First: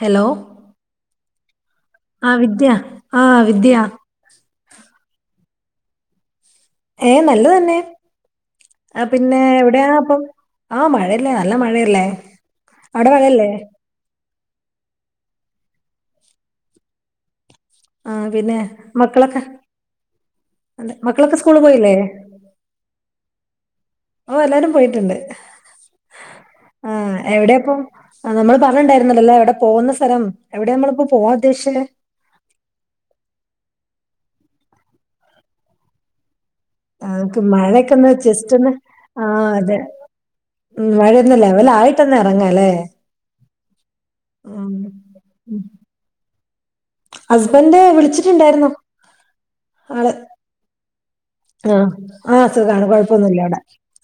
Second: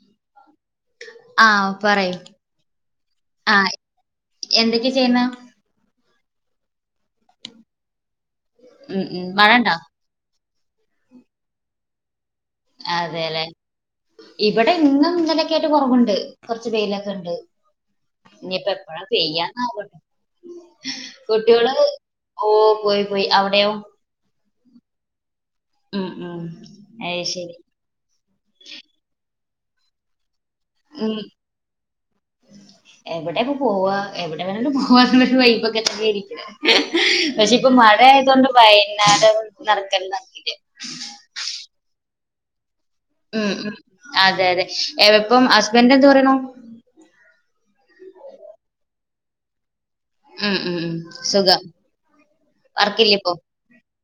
Hello ആഹ് പറയൂ വിദ്യ ആ ആഹ്‌ വിദ്യ എന്തക്കെ ചെയ്യുന്ന ഏഹ് നല്ലതന്നെ ആ ഉം ഉം പിന്നെ മഴണ്ടോ? എവിടയാ അപ്പം ആഹ്‌ മഴല്ലേ നല്ല മഴല്ലേ അതെല്ലെ ഇവിടെ ഇന്നുംന്നലെക്കായിട്ട് കൊറവൂണ്ട് കുറച്ച് വെയിലൊക്കെണ്ട് ആ പിന്നെ ഇനിപ്പ എപ്പഴാ മക്കളൊക്കെ പെയ്യന്നാവോ അതെ മക്കളൊക്കെ സ്കൂളിൽ കുട്ട്യോൾ പോയില്ലേ ഓ പോയി പോയി അവടെയോ ഓഹ് എല്ലാരും പോയിട്ടുണ്ട് ഉം ഉം ആ അയ് ശരി എവിടെയാ ഇപ്പം ആ നമ്മളെ പറഞ്ഞിണ്ടായിരുന്നല്ലല്ലോ എവടെ പോകുന്ന സ്ഥലം എവടെ നമ്മളിപ്പോ പോവാ ഉദ്ദേശിച്ച എവടെപ്പൊ പോവാ എവടെ വേണേലും പോവാ [unintelligible] വൈബൊക്കെ തന്നെ ഇരിക്കണേ ആ നമുക്ക് പക്ഷെ ഇപ്പ മഴയൊക്കെ മഴ ഒന്ന് ആയതൊണ്ട് ജസ്റ്റ് ഒന്ന് ആ വൈന്നേരം അതെ നടക്കണ്ടാവില്ല ഉം മഴയൊന്ന് ലെവൽ ആയിട്ട്ന്നെ ഇറങ്ങല്ലേ ഉം ഉം അതെ അതെ ഇപ്പം ഉം ഹസ്ബൻഡ് എന്തു പറയണു ഹസ്ബൻഡ് വിളിച്ചിട്ടുണ്ടായിരുന്നു ഉം ഉം ഉം സുഖം. ആഹ് സുഖാണ് വർക്കില്ലേ ഇപ്പൊ? കൊഴപ്പൊന്നുല്ല ഇവടെ.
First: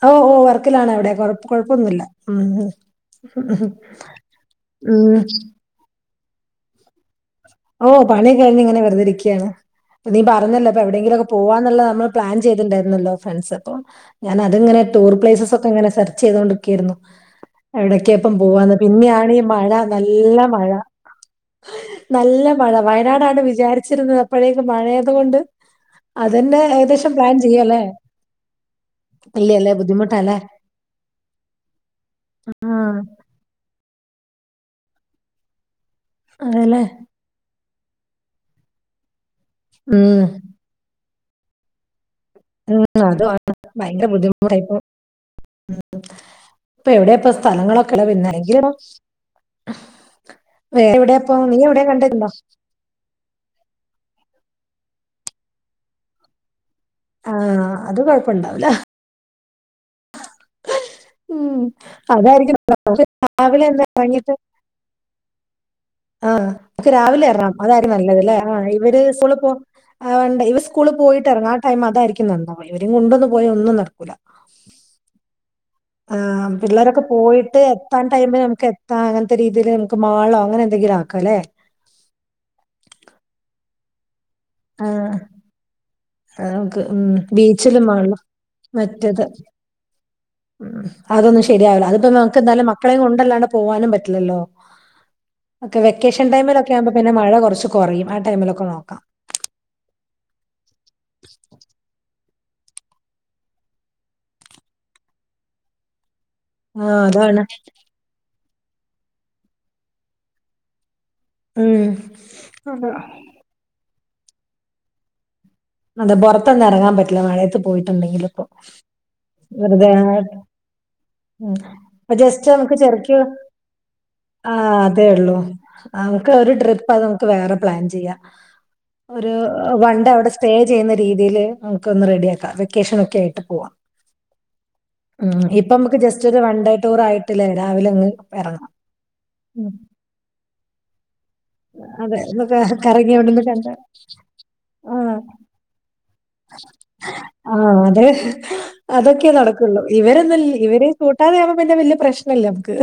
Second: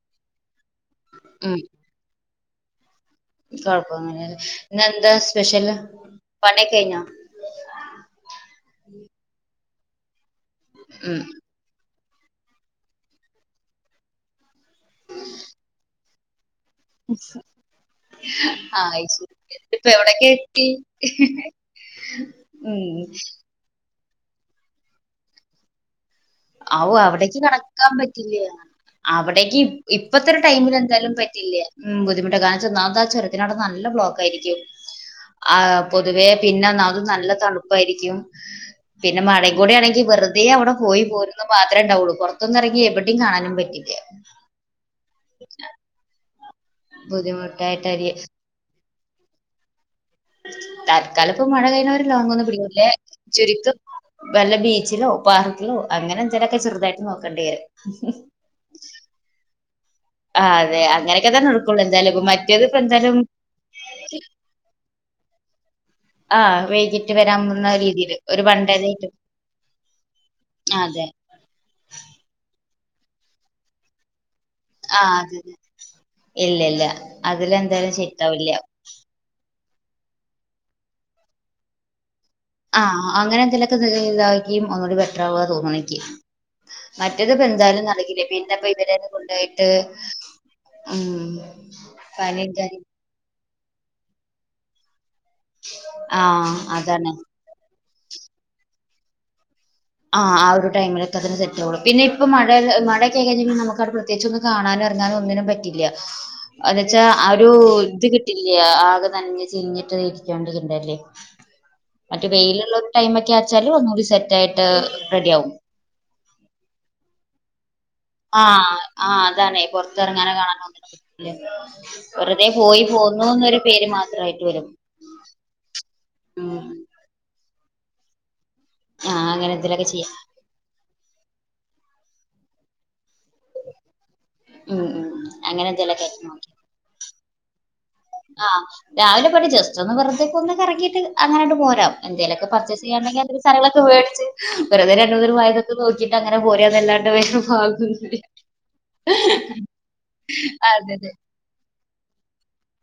ഓഹ് ഓഹ് വർക്കിലാണ് അവടെ കൊ കൊഴപ്പൊന്നുല്ല ഉം ഉം. കൊഴപ്പൊന്നില്ലല്ലേ ഇന്നെന്താ സ്പെഷ്യല് പണിഒക്കെ കയ്ഞ്ഞോ? ഓ പണി കഴിഞ്ഞ്ങ്ങനെ വെർതെ ഇരിക്കാണ് നീ പറഞ്ഞല്ലോ ഇപ്പ ഉം എവിടെങ്കിലുക്കെ പോവാ ന്ന്ള്ള നമ്മൾ പ്ലാൻ ചെയ്തിണ്ടാര്ന്നല്ലോ ഫ്രണ്ട്സ് അപ്പോം. ഞാന ത്ങ്ങനെ ടൂർ പ്ലൈസസൊക്കെ ങ്ങനെ സെർച്ച്‌ ചെയ്തോണ്ട് ക്കേർന്നു എവിടക്കെപ്പം പോവാന്ന് ആഹ് പിന്നെയാണ് അയ്ശരി ഈ മഴ ഇപ്പൊ എവിടൊക്കെ നല്ല മഴ [unintelligible] നല്ല മഴ ഉം വയനാടാണ് വിചാരിച്ചിരുന്നത് അപ്പോഴേക്ക മഴയതുകൊണ്ട് അവു അവടക്ക് ചെയ്യല്ലേ കടക്കാൻ പറ്റില്ല്യേ? അവിടേക്ക് ഇല്ലല്ലേ ഇപ്പത്തെ ബുദ്ധിമുട്ടല്ലേ ഒരു ടൈമിൽ ന്തായാലും പറ്റില്ല. ഉം ബുദ്ധിമുട്ടാ കാരണം ന്താച്ചാ ഒന്നാമത് ആഹ് ആ ചുരത്തിനവ്ടെ നല്ല ബ്ലോക്ക് ആയിരിക്കും. ആഹ് പൊതുവേ പിന്നെന്ന അതല്ലേ അത് നല്ല തണുപ്പായിരിക്കും. പിന്നെ മഴ കൂടെ ആണെങ്കിൽ ഉം വെറുതെ അവിടെ പോയി പോരുണത് മാത്രെണ്ടാവൂ പൊറ ത്തൊന്നും എറങ്ങി എവിടീം കാണാനൊന്നും പറ്റില്ല. [unintelligible] ഉം ഇപ്പ എവിടെ ഇപ്പ സ്ഥലങ്ങളൊക്കെ ല ബുദ്ധിമുട്ടായിട്ടായിരിക്കും വെര്ന്നത് [unintelligible] തൽക്കാലം ഇപ്പ മഴ കഴീണത് വരെ ലോങ്ങൊന്നും പിടിക്കുല്ലേ. ചുരുക്കും വല്ല ബീച്ചിലോ പാർക്കിലോ അങ്ങനെ എന്തേലൊക്കെ ചെറുതായി ആഹ് അത് കൊഴപ്പുണ്ടാവൂല്ല. ആഹ് അതെ അങ്ങനെയൊക്കെ ഉം നടക്കുള്ളൂ എന്തായാലും അതായിരിക്കും മറ്റേത് ഇപ്പൊ എന്തായാലും [inaudible] രാവിലെ എന്താ ആഹ് ഇത് വൈകിട്ട് വരാവുന്ന രാവിലെരണംഅതരിക്കു രീതിയില് നല്ലത് ഒരു വൺഡേ ഇവര് ആയിട്ട് ഫുള്ള് ആഹ് ഇവ സ്കൂള് അതെ പോയിട്ട ഇറങ്ങാ ആ ടൈം അതായിരിക്കു നന്നാവാ ഇവരും കൊണ്ടൊന്ന പോയാ ഒന്നും നടക്കൂല്ല. ആ അതെതെ. ആഹ് പിള്ളേരൊക്കെ പോയിട്ട് എത്താൻ ടൈമിൽ സെറ്റാവില്ല നമക്കെ അങ്ങനത്തെ രീതിയില് നമക്ക് മാളോ അങ്ങനെ എന്തെങ്കിലും ആക്കാംല്ലേ? ആഹ് അങ്ങനെ എന്തേലൊക്കെതവുകി ആ ഒന്നുകൂടി ബെറ്റർ ആവാ തോന്നണു ഇക്ക്. അത് നമുക്ക് ഉം മറ്റേത്പ്പോ ബീച്ചിലും എന്തായാലും മാളിലും നടകില്ല പിന്നെപ്പോ ഇവരെ മറ്റേത് കൊണ്ടുപോയിട്ട് ഉം അതൊന്നും ശരിയാവില്ല അതിപ്പോ നമുക്ക് എന്തായാലും കാര്യ മക്കളെയും കൊണ്ടല്ലാതെ പോവാനും പറ്റില്ലല്ലോ ക്കെ ആ വെക്കേഷൻ ടൈമിലൊക്കെ ആവുമ്പോ പിന്നെ അതാണ് മഴ കൊറച്ച് കൊറയും ആ ടൈമിലൊക്കെ നോക്കാം. ആഹ് ആ ഒരു ടൈമിലക്കെ സെറ്റ് ആവുള്ളൂ പിന്നെ ഇപ്പൊ മഴ മഴൊക്കെ ആയി കഴിഞ്ഞ നമുക്കവിടെ പ്രത്യേകിച്ച് ഒന്നിനും കാണാനും ഏറങ്ങാനും ഒന്നിനും പറ്റില്ല്യാ. ത് വെച്ചാ ആ ഒരു ഇത് കിട്ടില്ല ആകെ നനഞ്ഞ് ചിരിഞ്ഞിട്ട് ഇരിക്കണ്ടത്ണ്ടല്ലേ. ഉം അത് വെയിലുള്ളൊരു അതെ ടൈമൊക്കെ ആച്ചാൽ ഒന്നൂടി സെറ്റ് ആയിട്ട് റെഡി ആകും. അതെ പുറത്തൊന്നും എറങ്ങാൻ പറ്റില്ല മഴയത്ത് പോയി ഇണ്ടെങ്കിലിപ്പോ ആഹ് ആഹ് അതാണേ വെറുതെ പൊറത്തിറങ്ങാനോ കാണാനോ ഒന്നിനും പറ്റില്ല ജസ്റ്റ് വെറുതെ നമക്ക് പോയി ചെറിക്ക്യോ പോന്നൂന്നൊരു പേര് മാത്രായിട്ട് വരും ആഹ് അതേ ഉള്ളൂ അമക്ക് ഒരു ഉം ട്രിപ്പ് അത് നമുക്ക് വേറെ പ്ലാൻ ചെയ്യാം. ആഹ് ഒരു അങ്ങനെ എന്തേലൊക്കെ വൺണ്ടേ ചെയ്യാം അവിടെ സ്റ്റേ ചെയ്യുന്ന രീതിയിൽ നമുക്ക് ഒന്ന് റെഡി ആക്കാം വെക്കേഷൻ ഒക്കെ ആയി പൂവാം ഉം ഉം അങ്ങനെ ഇപ്പൊങ്ങ് നമക്ക് എന്തേലൊക്കെ ആയിട്ട് ജസ്റ്റ് നോക്കി വൺ ഡേ ടൂർ ആയിട്ടില്ലേ രാവിലെ അങ്ങ്. ആഹ് ഇറങ്ങാം രാവിലെ പോയിട്ട് ഉം ജസ്റ്റ് ഒന്ന് വെറുതേക്കെ ഒന്ന് കറങ്ങിയിട്ട് അങ്ങനെട് പോരാം, അതെ ഒന്ന് എന്തേലൊക്കെ ക- പർച്ചേസ് കറങ്ങി ചെയ്യാെണ്ടങ്കി എന്തേലും അവിടുന്ന് കണ്ട് സാധനങ്ങളൊക്കെ മേടിച്ച് വെുതെ ആ രണ്ട്മൂന്ന് പേരെ വായി നോക്കിട്ട് അങ്ങനെ പോരന്നല്ലാണ്ട് വേറെ ആഹ് മാർഗം അത് ഒന്നൂല്ല അതേ. കൂട്ടാതേ വുമ്പോ പിന്നെ വലിയ പ്രശ്നമല്ല നമക്ക്.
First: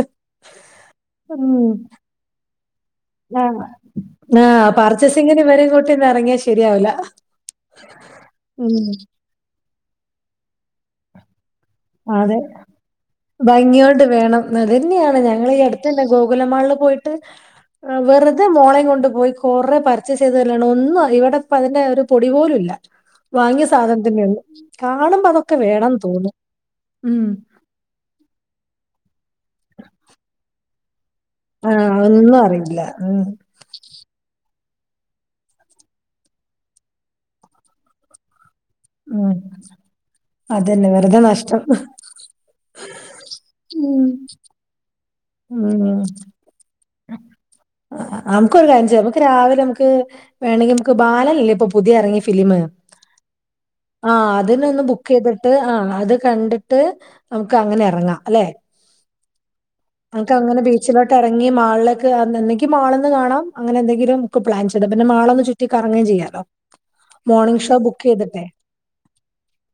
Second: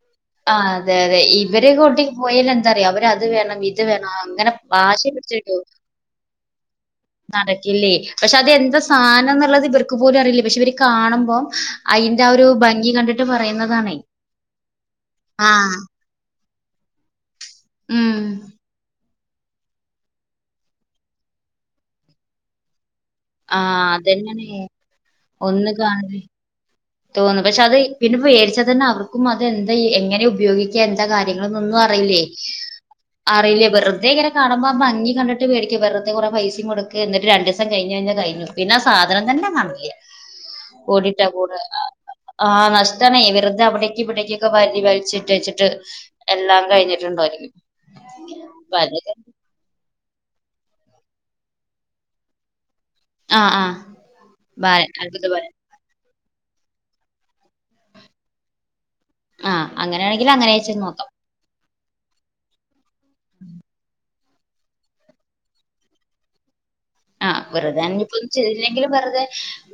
ആഹ് അതെ അതെ ഇവര് കൂട്ടി പോയൽ എന്താറിയോ അവര് അ അത് വേണം ആഹ് ഇത് വേണം അങ്ങനെ ആഹ് വാശി പർച്ചേസിങ്ങിന് പിടിച്ചിട്ട് ഇവരെ കൂട്ടിയൊന്നും എറങ്ങിയാ ശരിയാവൂല. നടക്കില്ലേ, പക്ഷെ അതെന്താ ഉം സാധനം എന്നുള്ളത് ഇവർക്ക് പോലും അറിയില്ല പക്ഷെ ഇവര് കാണുമ്പോ അയിന്റെ ആ അതെ ഒരു ഭംഗി കണ്ടിട്ട് പറയുന്നതാണേ. ഭംഗിയോണ്ട് വേണം അതന്നെയാണ് ഞങ്ങളി ഈ ആഹ് അടുത്ത് തന്നെ ഗോകുലമാളില് പോയിട്ട് ഉം വെറുത് മോളയും കൊണ്ട് പോയി കൊറെ പർച്ചേസ് ചെയ്തുന്നല്ലാണ്ട് ഒന്നും ഇവിടെപ്പൊ അതിന്റെ ഒരു പൊടി പോലുംല്ല വാങ്ങിയ ആഹ് സാധനത്തിന്റെയൊന്നും അതന്നെയാണ് കാണുമ്പോ അതൊക്കെ ഒന്ന് വേണംന്ന് കാണല് തോന്നും ഉം തോന്നും പക്ഷെ അത് പിന്നെ വേടിച്ചത് തന്നെ അവർക്കും അത് എന്താ എങ്ങനെ ഉപയോഗിക്ക എന്താ കാര്യങ്ങള് ഒന്നും ആഹ് അറിയില്ലേ ഒന്നും അറിയില്ല. ഉം അറിയില്ലേ വെറുതെ കാണുമ്പോ ആ ഭംഗി കണ്ടിട്ട് വേടിക്കാ, വെറുതെ കുറെ പൈസയും കൊടുക്ക എന്നിട്ട് രണ്ട ദിവസം കയിഞ്ഞ് കഴിഞ്ഞ കഴിഞ്ഞു പിന്നെ സാധനം ഉം തന്നെ കാണില്ല അതന്നെ വെറുതെ നഷ്ടം. [unintelligible] ആ നഷ്ട്ടാണെയ് വെറുതെ അവിടേക്ക് ഉം ഇവിടേക്കൊക്കെ വലിച്ചിട്ട് ച്ചിട്ട് ഉം എല്ലാം കഴിഞ്ഞിട്ടുണ്ടായിരിക്കും ആഹ് നമുക്കൊരു അപ്പൊ കാര്യം ചെയ്യാം അതൊക്കെ നമക്ക് രാവിലെ നമുക്ക് വേണങ്കിൽ നമുക്ക് ബാലനില്ലെ ഇപ്പൊ പുതിയ ഇറങ്ങിയ ഫിലിം ആ ബാ അതിനൊന്ന് ബുക്ക് അത്ഭുത ബാല ചെയ്തിട്ട് ആ അത് കണ്ടിട്ട് ട്ട് അത് നമുക്ക് അങ്ങനെ ഇറങ്ങാം അല്ലെ ആഹ് അങ്ങനെ നങ്ങക്ക് അങ്ങനെ വെച്ച് നോക്കാം ബീച്ചിലോട്ട് ഇറങ്ങി മാളിലേക്ക് എന്തെക്കും മാളന്ന് കാണാം അങ്ങനെ എന്തെങ്കിലും പ്ലാൻ ചെയ്ത പിന്നെ മാളൊന്ന് ചുറ്റി കറങേൻ ചെയ്യാലോ മോർണിംഗ് ഷോ ബുക്ക് ചെയ്തിട്ടേ ങ്കിലും വെറുതെ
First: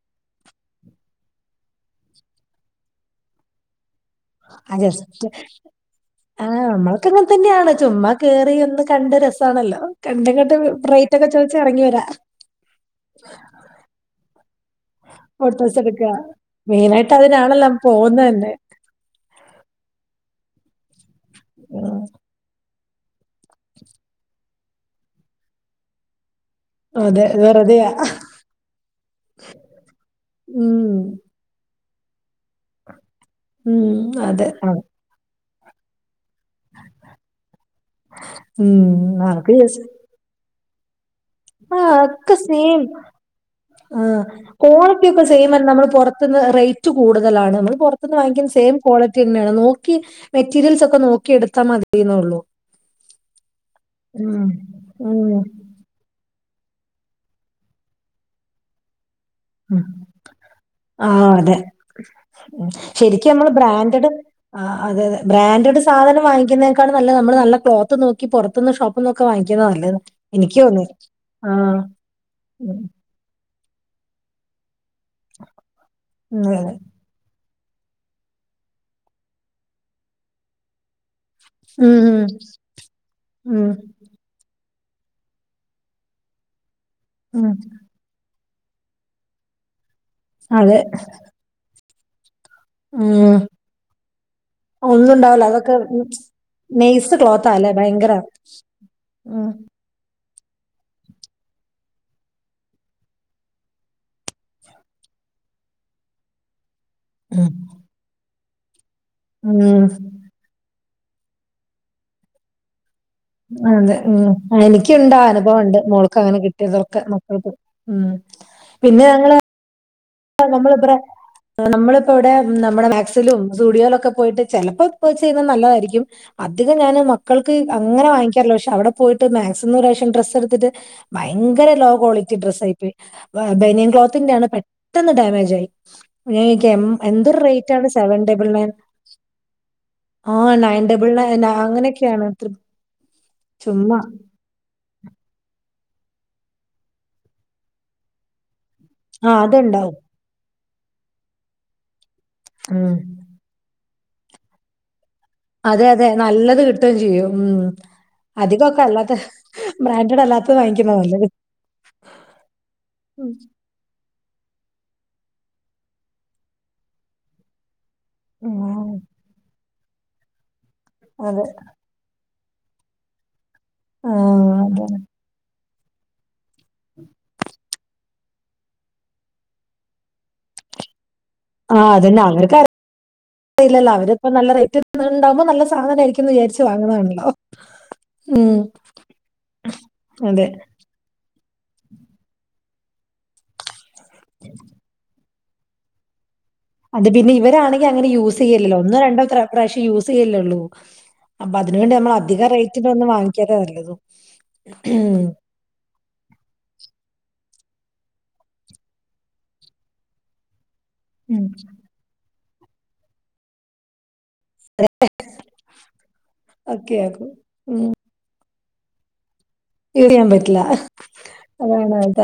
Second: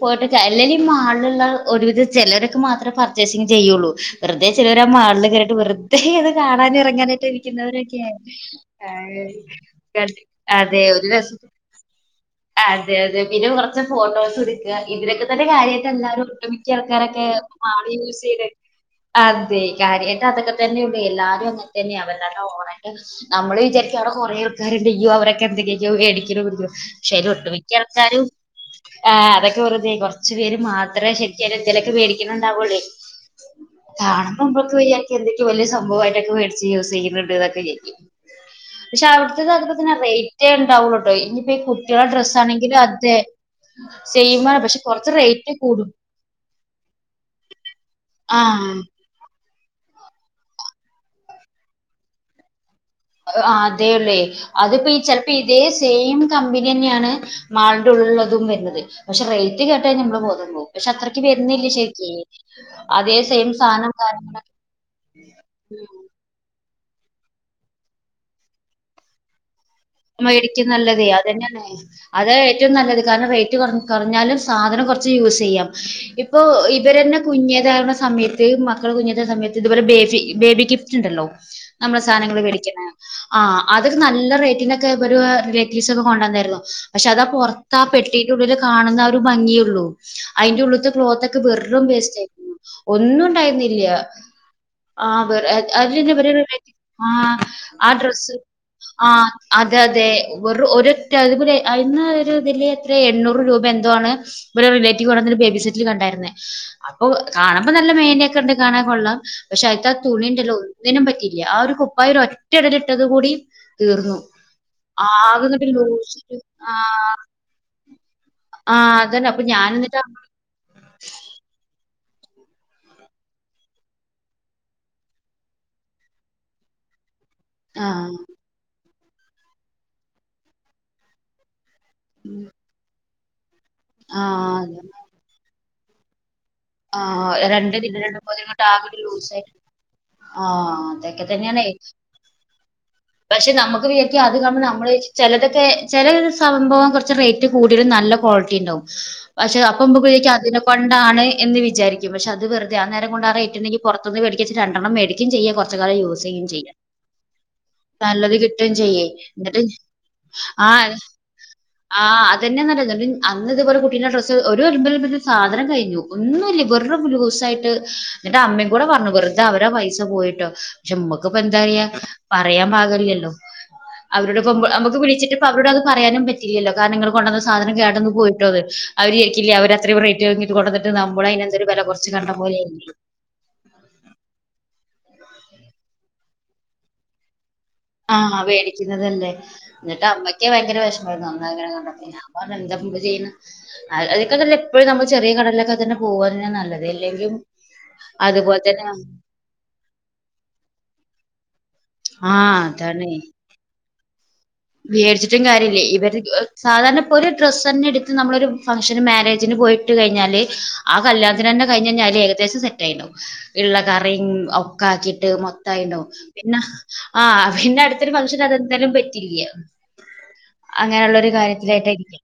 പോയിട്ട അല്ലേ ഈ മാളിലുള്ള ഒരുവിധ ചിലരൊക്കെ മാത്രമേ പർച്ചേസിങ്ങ് ചെയ്യുള്ളൂ വെറുതെ ചിലവർ ആ മാളില് കയറിയിട്ട് വെറുതെ അത് ആഹ് കാണാനൻ നമ്മളൊക്കെ ഇറങ്ങാനായിട്ട് അങ്ങനെ ഇരിക്കുന്നവരൊക്കെയായി ആ ആണല്ലോ കണ്ടങ്ങെട്ട് റേറ്റ് ഒക്കെ ചോദിച്ച് ഇറങ്ങി വരാം അതെ അതെ പിന്നെ കുറച്ച് ഫോട്ടോസ് ഇതിനലൊക്കെ തന്നെ ഫോട്ടോസ് കാര്യമായിട്ട് എടുക്കുക എല്ലാരും ഒട്ടുമിക്കി മെയിനായിട്ട് ആൾക്കാരൊക്കെ അതിനാണല്ലോ മാള യൂസ് പോകുന്നത് ചെയ്ത് തന്നെ അതെ കാര്യമായിട്ട് അതൊക്കെ തന്നെയ ഉണ്ട് എല്ലാരും അങ്ങനെ തന്നെയ ഉം അവല്ലാ ഓ നമ്മള് വിചാരിക്കാ അവടെ കൊറെേ ആൾക്കാരുണ്ട്യോ അവരൊക്കെ എന്തൊക്കെയൊക്കെയോ മേടിക്കോടിക്കോ പക്ഷെ അ അതെ ഒട്ടുമിക്കിയ വെറുതെ ആൾക്കാരും അതൊക്കെ വെറുതായി കുറച്ചു പേര് ഉം മാത്രമേ ശരി ചില എന്തേലുമൊക്കെ മേടിക്കുന്നണ്ടാവലേ ഉം അതെ ആ, കാണുമ്പോുമ്പൊക്കെ വ്യൽ എന്തൊക്ക വല്യ സംഭവമായിട്ടൊെ യൂസ് ചെയുന്നുണ്ട് ഇതൊക്കെ ചെയും പക്ഷെ ഉം അവിടത്ത അത് അതുപോലെ തന്നെ റേറ്റ് ഉണ്ടാവുള്ളൂ കേട്ടോ ഇനി പ്പഈ ആ കുട്ട്യാള ഒക്കെ ഡ്രസ്സ് ആണെങ്കില് സെയിം അതെ ആ സെയിമാണ് പക്ഷെ ക്വാളിറ്റി കൊറച്ച് ഒക്കെ സെയിം റേറ്റ് അല്ല നമ്മൾ കൂടും. പുറത്തന്ന് റേറ്റ് കൂടുതലാണ് നമ്മൾ അ വാങ്ങിക്കന്നാ സെയി ആഹ് ക്വാളറ്റി ന്നെയ നോക്കി മെറ്റീരിയൽസ് ഒക്കെ നോക്കി എടുത്താൽ മതിയേള്ളൂ ആ അതെയല്ലേ അതിപ്പോ ഈ ഉം ചെലപ്പോ ഇതേ സെയിം കമ്പനിയന്നെയാണ് മാളിന്റെ ഉള്ളള്ളതും വരുന്നത് പക്ഷെ റ ഉം. കേട്ട നമ്മളെ ബോധം പോകു പോ പക്ഷെ ആ അത്രയ്ക്ക് അതെ വരുന്നില്ല ശരിക്ക ഉം. അതേ ശരിക്കും സെയിം നമ്മള് സാധനം ബ്രാൻഡഡ് കാര്യങ്ങളൊെ ആ അതെതെ ബ്രാൻഡട് സാധനം വാങ്ങുന്നതിനക്കാ നല്ല നള് നല്ല ക്ലോത്ത് നോക്കി പുറത്തുന്നു ഷോപ്പ് ഒന്നൊക്കെ വാങ്ങിക്കതല്ല രിക്കും നല്ലത് അത് തന്നെയന്നെ അത് ഏറ്റവും ഉം നല്ലത് കാരണം റേറ്റ് കൊറഞ്ഞാലും സാധനം കുറച്ച് യൂസ് ചെയ്യാം ഇപ്പൊ ഉം അതെ ഇവരന്നെ കുഞ്ഞ തരണ സമയത്ത് മക്കൾ കുഞ്ഞേത്ത സമയത്ത് ഇതുപോലെ ബേബി ബേബി ഗിഫ്റ്റ്ണ്ടല്ലോ ഉം നമ്മളെ സാധനങ്ങള്ൾ വേടികണെ ആ ഉം അതൊക്കെ നല്ല റേറ്റി ആആ ഇവ് റിലേറ്റീവ്സ് ഒക്ക കൊണ്ടുവന്നായിരുന്നു പക്ഷെ അതാ ഉം പുറത്തെ ആ പെട്ടി കുട്ടീട്ട ഉള്ളിൽ കാണുന്ന ആ ഒരു ഭംഗിയുള്ളൂ അതിന്റെറെ അതെ ഉള്ളിലത്തെ ക്ലോത്ത ഒക്കെ വെറും വേസ്റ്റ് ആായിുന്നു ഉം ഒന്നുംണ്ടായിരുന്നില്ല ഒന്നും ആേ ഉണ്ടാവില്ല അതൊക്കെ അതി ആ നൈസ് ക്ലോത്താ അല്ലേ ആ ഭയങ്കര ഡ്രസ്സ് ആഹ് ഉം അത അത അതെ ഒരു അതുപോലെ അ ഇതില് എത്ര എണ്ണൂറ് രൂപ എന്തോണ് ഇ റിലേറ്റീവ്വി ഒരു ബേബി സെറ്റിൽ കണ്ടായിരുന്നേ അപ്പൊ ഉം. കാണുമ്പ നല്ല മേനയൊക്കെ ഉണ്ട് കാണാൻ കൊള്ളാം പക്ഷെ ഉം. അയത്ത ആ തുണിണ്ടല്ലോ ഒതിനും പറ്റിയില്ല ആ ഒരു കുപ്പായ ഒരു ഒറ്റടല ഇട്ടത് കൂടി അതെ തീർന്നു ഉം എനിക്കുണ്ട ആകെ അങ്ങട്ട് അനുഭവംണ്ട് മോൾക്ക് അങ്ങനെ ലൂസിട്ട് കിട്ടിയതൊക്കെ ആഹ് മക്കൾക്ക് ഉം ആഹ് പിന്നെ അതന്നെ ഞങ്ങള് അപ്പൊ ഞാൻ എന്നിട്ട് ആഹ് നമ്മള് ബേ നമ്മളിപ്പോ ഇവിടെ നമ്മുടെ മാക്സിലും സ്റ്റുഡിയോയിലൊക്കെ പോയിട്ട് ചിലപ്പോ പോയി ചെയ്യ നല്ലതായിരിക്കും അധികം ഞാന് മക്കൾക്ക് അങ്ങനെ ആഹ് വാങ്ങിക്കാറല്ലോ പക്ഷെ അവിടെ പോയിട്ട് മാക്സിമം ഒരുാവശ്യം ഡ്രസ്സ് എടുത്തിട്ട് ഭയങ്കര ലോ ക്വാളിറ്റി ഡ്രസ്സ് ആയിപ്പോയി ബനിയൻ ക്ലോത്തിന്റ ആണ് പെട്ടന്ന ആഹ് പെട്ടെന്ന് ഡാമേജ് ആയി കെ എം ആഹ് എന്തൊരു റേറ്റ് രണ്ട് ആണോ രണ്ട് സെവൻ മൂന്ന് ഡബിൾ ഇങ്ങോട്ട് നയൻ ആകെ ലൂസായിട്ട് ആഹ് നയൻ ടബിൾ അതൊക്കെ നയൻ തന്നെയാണ് അങ്ങനെയൊക്കെയ ആണ് ഇത്ര പക്ഷെ നമുക്ക് ഉപയോഗിക്കാൻ അത അത് കാണുമ്പോ നമ്മൾ ചിലതൊക്കെ ചില സംഭവം കുറച്ച് റേറ്റ് കൂടുതലും നല്ല ക്വാളിറ്റി ഉണ്ടാാവും ആഹ് പക്ഷെ അതുണ്ടാവും അപ്പമ്പ കുഴക്കും അതിനെ കൊണ്ടാണ് എന്ന് വിചാരിക്കും പക്ഷെ അത് വെറുതെ ആഹ് ഉം നേരംആഹ് റേറ്റിനു കിട്ടൂല പുറത്തുന്ന് മേടിക്ക രണ്ടെണ്ണം മേടിക്കയും ചെയ്യാ കൊറച്ച അതെ കാലം അതെ യൂസ് ചെയ്യയും നല്ലത് ചെയ്യ. കിട്ടുകയും ചെയ്യും ഉം നല്ലത് കിട്ടുകയും അധികമൊക്കെ ചെയ്യേ അല്ലാത്ത എന്നിട്ട് ബ്രാൻഡഡ് അല്ലാത്തത് ആഹ് വാങ്ങിക്കുന്ന നല്ലത് ആഹ് അതന്ന നല്ല ഉം അന്ന് ഇതുപല കുട്ടീന്റെ ഡ്ര. ഓരോരുമ്പലും സാധനം കഴിഞ്ഞു ഒന്നുമ ഇല്ല വെറരുഹൂസായിട്ട്. എന്റെ അമ്മയും കൂടെ ഉം. പറഞ്ഞു വെറുത അവരെ പൈസ പോയിട്ടോ പക്ഷെ നമ്മക്കിപ്പ അതെ എന്താ പറയാ. പറയാൻ പാകില്ലല്ലോ ആഹ് അവരോടപ്പ നമുക്ക് അതാണ് വിളിച്ചിട്ടപ്പ അവരോട് അത് പറയാനും പറ്റ. ഇല്ലല്ലോ കാരണംങ്ങങ്ങള് കൊണ്ടുവന്ന സാനം കേട്ടന്നന്ന് പോയിട്ടോ അഹ് അവര്രിക്കില്ല അവര് അത്രയും റേറ്റ് വങ്ങിട്ട് കൊ. നമ്മളതിനെ ആഹ് അതന്നാ അവര്ക്ക്. അറിയില്ലല്ല അവര്പ്പ നല്ല റേറ്റ് ഉണ്ടാവുമ്പോ നല്ല സാധനം ആയിരിക്കുംന്ന് വിചാരിച്ച് വാങ്ങതാണല്ലോ. ആഹ് മേടിക്കുന്നതല്ലേ എന്നിട്ട് അതെ അമ്മക്ക് ഭയങ്കര വിഷ. നന്നങ്ങനെ കണ്ട പിന്നെ എന്താ ചെയ്യ. അഹ് അതൊക്കെ നല്ല എപ്പോഴും നമ്മൾ ചെറിയ കടയിലൊക്കെ തന്നെ പോകവാ നല്ലത് അത് പിന്നെ അല്ലെങ്കിൽ ഇവരാണെങ്കിൽ അങ്ങനെ അതുപോലെ യൂസ്ചെയ്യലല്ലോ തന്നെ ഒന്നും രണ്ടോത്രം. പ്രാവശ്യം യൂസ് ചെയ്യല്ലേള്ളൂ അപ്പൊ അതിനുവേണ്ടി നമ്മൾ ആ അധികം റേറ്റിന ഒന്ന് വാങ്ങിക്കാതേ നല്ലത്. ഉം വിേടിച്ചിട്ടും കാര്യമില്ലേ ഇവര് ആഹ്. സാധാരണ ഇപ്പോ ഒരു ഡ്രസ്സ് തന്നെ എടുത്ത് നമ്മളൊരു ഫംഗഷന് മാരേജിന് പോയിട്ട് കഴിഞ്ഞാല്. ആഹ് ഉം കല്യാത്തിന് തന്നെ കഴിഞ്ഞഞ് കഴിഞ്ഞാല് ഏകദേശം സെറ്റയിണാവും ഇള്ള കറയും. ഒക്ക ആക്കിട്ട് മൊത്തമായിണ്ടകും പിന്നെ ഓക്കെ ആക്കും ആഹ് പിന്നെ ഉം അടു. [unintelligible] ഫംഗ്ഷൻ അതെന്തായാലും പറ്റില്ലേ. എഴിയാൻ പറ്റില്ല. അങ്ങനെയുള്ള ഒരു കാര്യത്തിലായിട്ട അതാണ് അത ഇരിക്കും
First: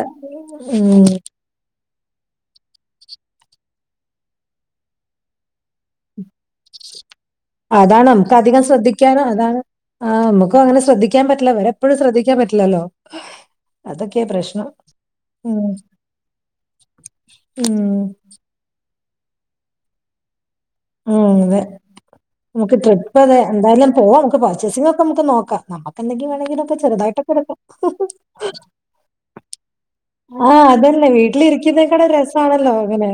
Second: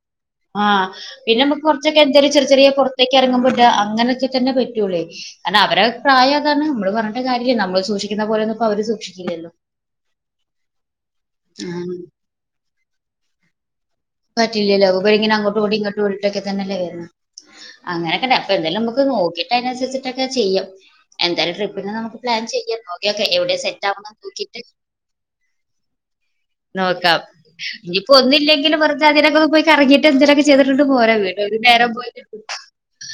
ആഹ് ഉം പിന്നെ. കുറച്ചൊക്കെ എന്താലും ചെറ ചെറിയ പുറത്തൊക്കെ ഇറങ്ങുമ്പോറ്റ അങ്ങനൊക്കെ തന്നെ പറ്റൂള്ളേ കാരണം അവരെ പ്രായം. അതാണ് നമ്മള് പറഞ്ഞട്ട കാര്യല്ല നമ്മള് സൂക്ഷിക്കുന്ന പോലൊന്ന ഇപ്പോ അവര് സൂക്ഷിക്കില്ലല്ലോ. ആഹ് നമുക്കും അങ്ങനെ ശ്രദ്ധിക്കാൻ പറ്റില്ല ആ വരെപ്പോഴും ശ്രദ്ധിക്കാൻ പറ്റില്ലല്ലോ. അതൊക്കെയാ പ്രശ്നം പറ്റില്ലല്ലോ ലോക ഇങ്ങനെ അങ്ങോട്ടും ഉം ഓടി ഇങ്ങോട്ടും പോട്ടൊക്കെ തന്നെല്ലേ വരുന്നു ഉം അങ്ങനൊക്കെ. അപ്പ എന്തായാലും നമുക്ക് നോക്കിട്ട് അതിനുരിച്ചിട്ടൊക്കെ ചെയ്യാം. ഉം എന്തായാലും അതെ ട്രിപ്പിന് നമുക്ക് പ്ലാൻ നമുക്ക് ചെയ്യാം ട്രിപ്പ് നോക്കിയോക്കെ അതെ എവിടെ സെറ്റ് എന്തായാലും പോവാം ആവുന്നന്ന് നമുക്ക് നോക്കിട്ട്. പർച്ചേസിംഗ് ഒക്കെ നമുക്ക് നോക്കാം നമുക്ക് എന്തെങ്കിലും വേണമെങ്കിലൊക്കെ നോക്കാം ചെറുതായിട്ടൊക്കെ എടുക്കാം ഇനിപ്പോ ഒന്നില്ലെങ്കിലും വെറുതെതി. [unintelligible] പോയി കറങ്ങിട്ട് എന്തെലൊക്കെ ആ ചെയ്തിട്ടിണ്ട് അതന്നെ പോരാ വീട ഒരു നേരം വീട്ടിലിരിക്കുന്നേക്കാളും പോയി. [unintelligible] രസാണല്ലോ അങ്ങനെ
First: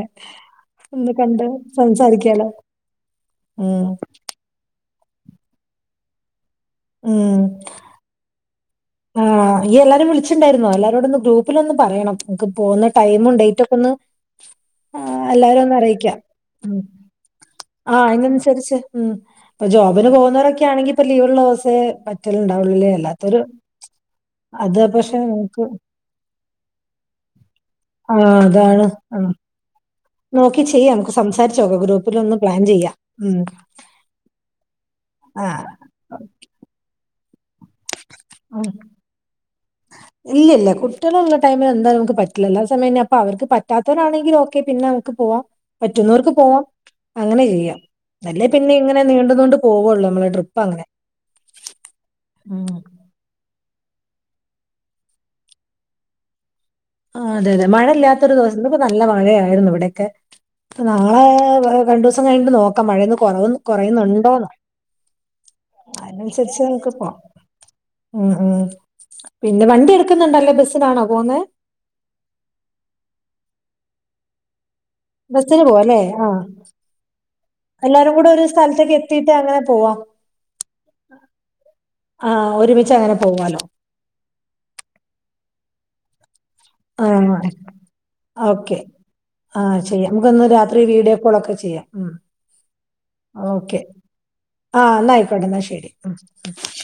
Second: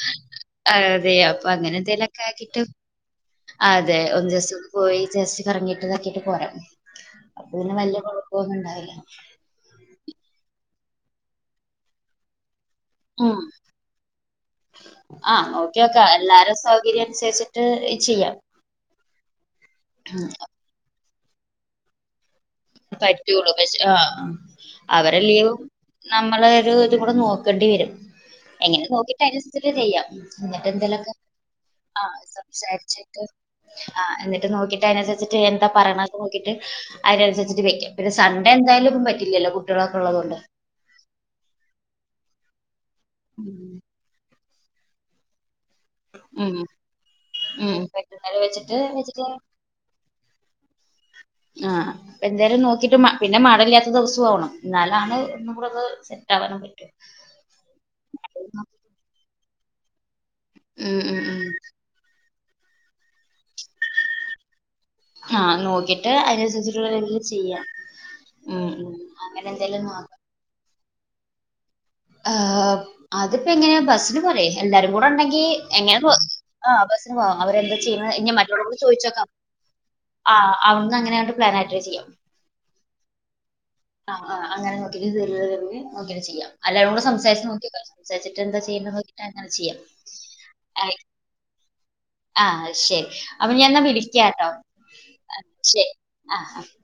ആഹ് ഒന്ന് അതെ കണ്ട് അപ്പൊ അങ്ങനെന്തേലുംക്കെ സംസാരിക്കാലോ ആക്കിയിട്ട്. ഉം അതെ ഒന്ന് ദിവസം പോയി ചസ്റ്റ് കറങ്ങിട്ട്തൊാക്കിട്ട് പോരാം. ഉം അപ്പൊ പിന്നെ വലിയ കുഴപ്പൊന്നും ഇണ്ടായില്ല. ആഹ് ഈ എല്ലാരും വിളിച്ചുണ്ടായിരുന്നോ എല്ലാരോട ഒന്ന് ഗൂപ്പിലൊ ഒന്ന് പറയണം നക്ക് പോട്ട്. ഉം ടൈമുണ്ട്റ്റ ഒക്കെ ഒന്ന് എല്ലാരും ഒന്ന് അറിയിക്ക. ശരി ശരി ആഹ് അതിനനുസരിച്ച് ഉം ഇപ്പ ജോബിന് ഉം പോകുന്നവരൊക്കെ ആണെങ്കി ഇപ്പൊ ലീവ് ഉള്ള ദിവസ. [unintelligible] ണ്ടാവുള്ളല്ലേ അല്ലാത്തൊരു പറ്റുള്ളൂ പക്ഷെ അത് പക്ഷെ നമക്ക്. നമ്മളെരുത്കൂടെ നോക്കണ്ടിവരും ആഹ് എങ്ങനെ അതാണ് നോക്കിട്ട് ഉം അയ്നൻസരിച്ച്ട്ട് ചെയ്യാം. നോക്കി എന്നിട്ട് ചെയ്യാമ്ക്ക് എന്തേലൊക്കെ സംസാരിചോക്കാ ഗ്രൂപ്പിലൊന്ന് പ്ലാൻ ചെയ്യ ഉം. ആഹ് എന്നിട്ട് നോക്കി പേനൻസര്ച്ചിട്ട് ആഹ് എന്താ പറണ്ക് നോക്കിറ്റ് അയ്നൻസര്ച്ചിട്ട് വെക്യാം പിന്ന സൺഡേന്തായാലും പറ്റില്യല്ലോ ഇല്യല്ല കുട്ടേള് ള്ള ടൈമില് എന്താലു മ്ക്ക് പറ്റ്ലല്ലോ ല്ലസമയന്നെ അപ്പ അവർക്ക് പറ്റാത്തവരാണെങ്കി പോ ക്കെപിന്നെംക്ക് പോവാം പറ്റൂന്നോർക്ക് ഉം പോവാം. അങ്ങനെ ചിയ്യാം ഉം പറ്റുന്നത് വെച്ചിട്ട് അല്ലേപിന്നെങ്ങനെ വെച്ചിട്ട് നീണ്ട്നീണ്ട് പോവുള്ളുമ്മളെ ട്രിപ്പ ങ്ങനെ ആഹ് അപ്പ എന്തായാലും നോക്കിട്ട് മ പിന്നെ മഴല്യാത്ത ദ്‌വ്സ്വാവണം എന്നാലാണ് ഒന്നും കൂടെത് സെറ്റാ വാനും പറ്റ്യാ. ആഹ് അതെ അതെ മഴല്യാത്തൊരു ദിവസ് ഇന്ന്പ്പൊനല്ല മഴരെ യായിരുന്നുവ്ടക്കെ. ഉം നാളെ ഉം ഉം പറ്യരണ്ടുസം കഴിഞ്ഞ്ട്ട് നോക്കാം മഴെന്ന് കൊറവ് കൊറയുന്നുണ്ടോ ന്നോ ആഹ് നോക്കിട്ട് അയ്നൻസര്ച്ചിട്ട്ള്ളത് പോവാം മ്ക്ക് ചിയ്യാ ഉം ഉം പിന്നെ വണ്ടി നോക്കാം എട്ക്ക്ന്ന്ണ്ടല്ലേ ബസ്സിനാണോ പോന്നേ ആഹ് അതിപ്പെങ്ങനെയാ ബസ്സിന് പോരേ എല്ലാരും കൂടൊണ്ടെങ്കീ ബസ്സിന് പോവല്ലേ എങ്ങനെപ്പൊ ആ ആഹ് ബസ്സ്ന് പോവ അവരെന്ത ചെയ്യ്ണ് എല്ലാരും കൂടെ ഇനി ഒരു മറ്റുള്ളോരോട് സ്ഥലത്തേക്ക് ചോയിച്ചോക്കാ എത്തിയിട്ട് അങ്ങനെ പോവാം ആഹ് അവ്ട്ന്നങ്ങനെ അങ്ങട് പ്ലാരായിട്ട്ര് ചിയ്യാ ആ ഒരുമിച്ച് അങ്ങനെ പോവാലോ ആഹ് ആഹ് അങ്ങനെ നോക്കീറ്റ് [unintelligible] നോക്കീറ്റ് ചിയ്യാ അല്ലാരോടും സംസാരിച്ച് ആ നോക്കിയോക്ക് സംസാരിച്ചിട്ടെന്താ ഓക്കെ ചെയ്ണ് നോക്കീട്ടങ്ങനെ ചിയ്യാ ഹായ് ചിയ്യാം ഉം ഞാൻ ഓക്കെ എന്നാ വിളിക്കാട്ടോ ആഹ് ആ, ന്നയ്ക്കോട്ടെന്നാ ശരി ആഹ് ഉം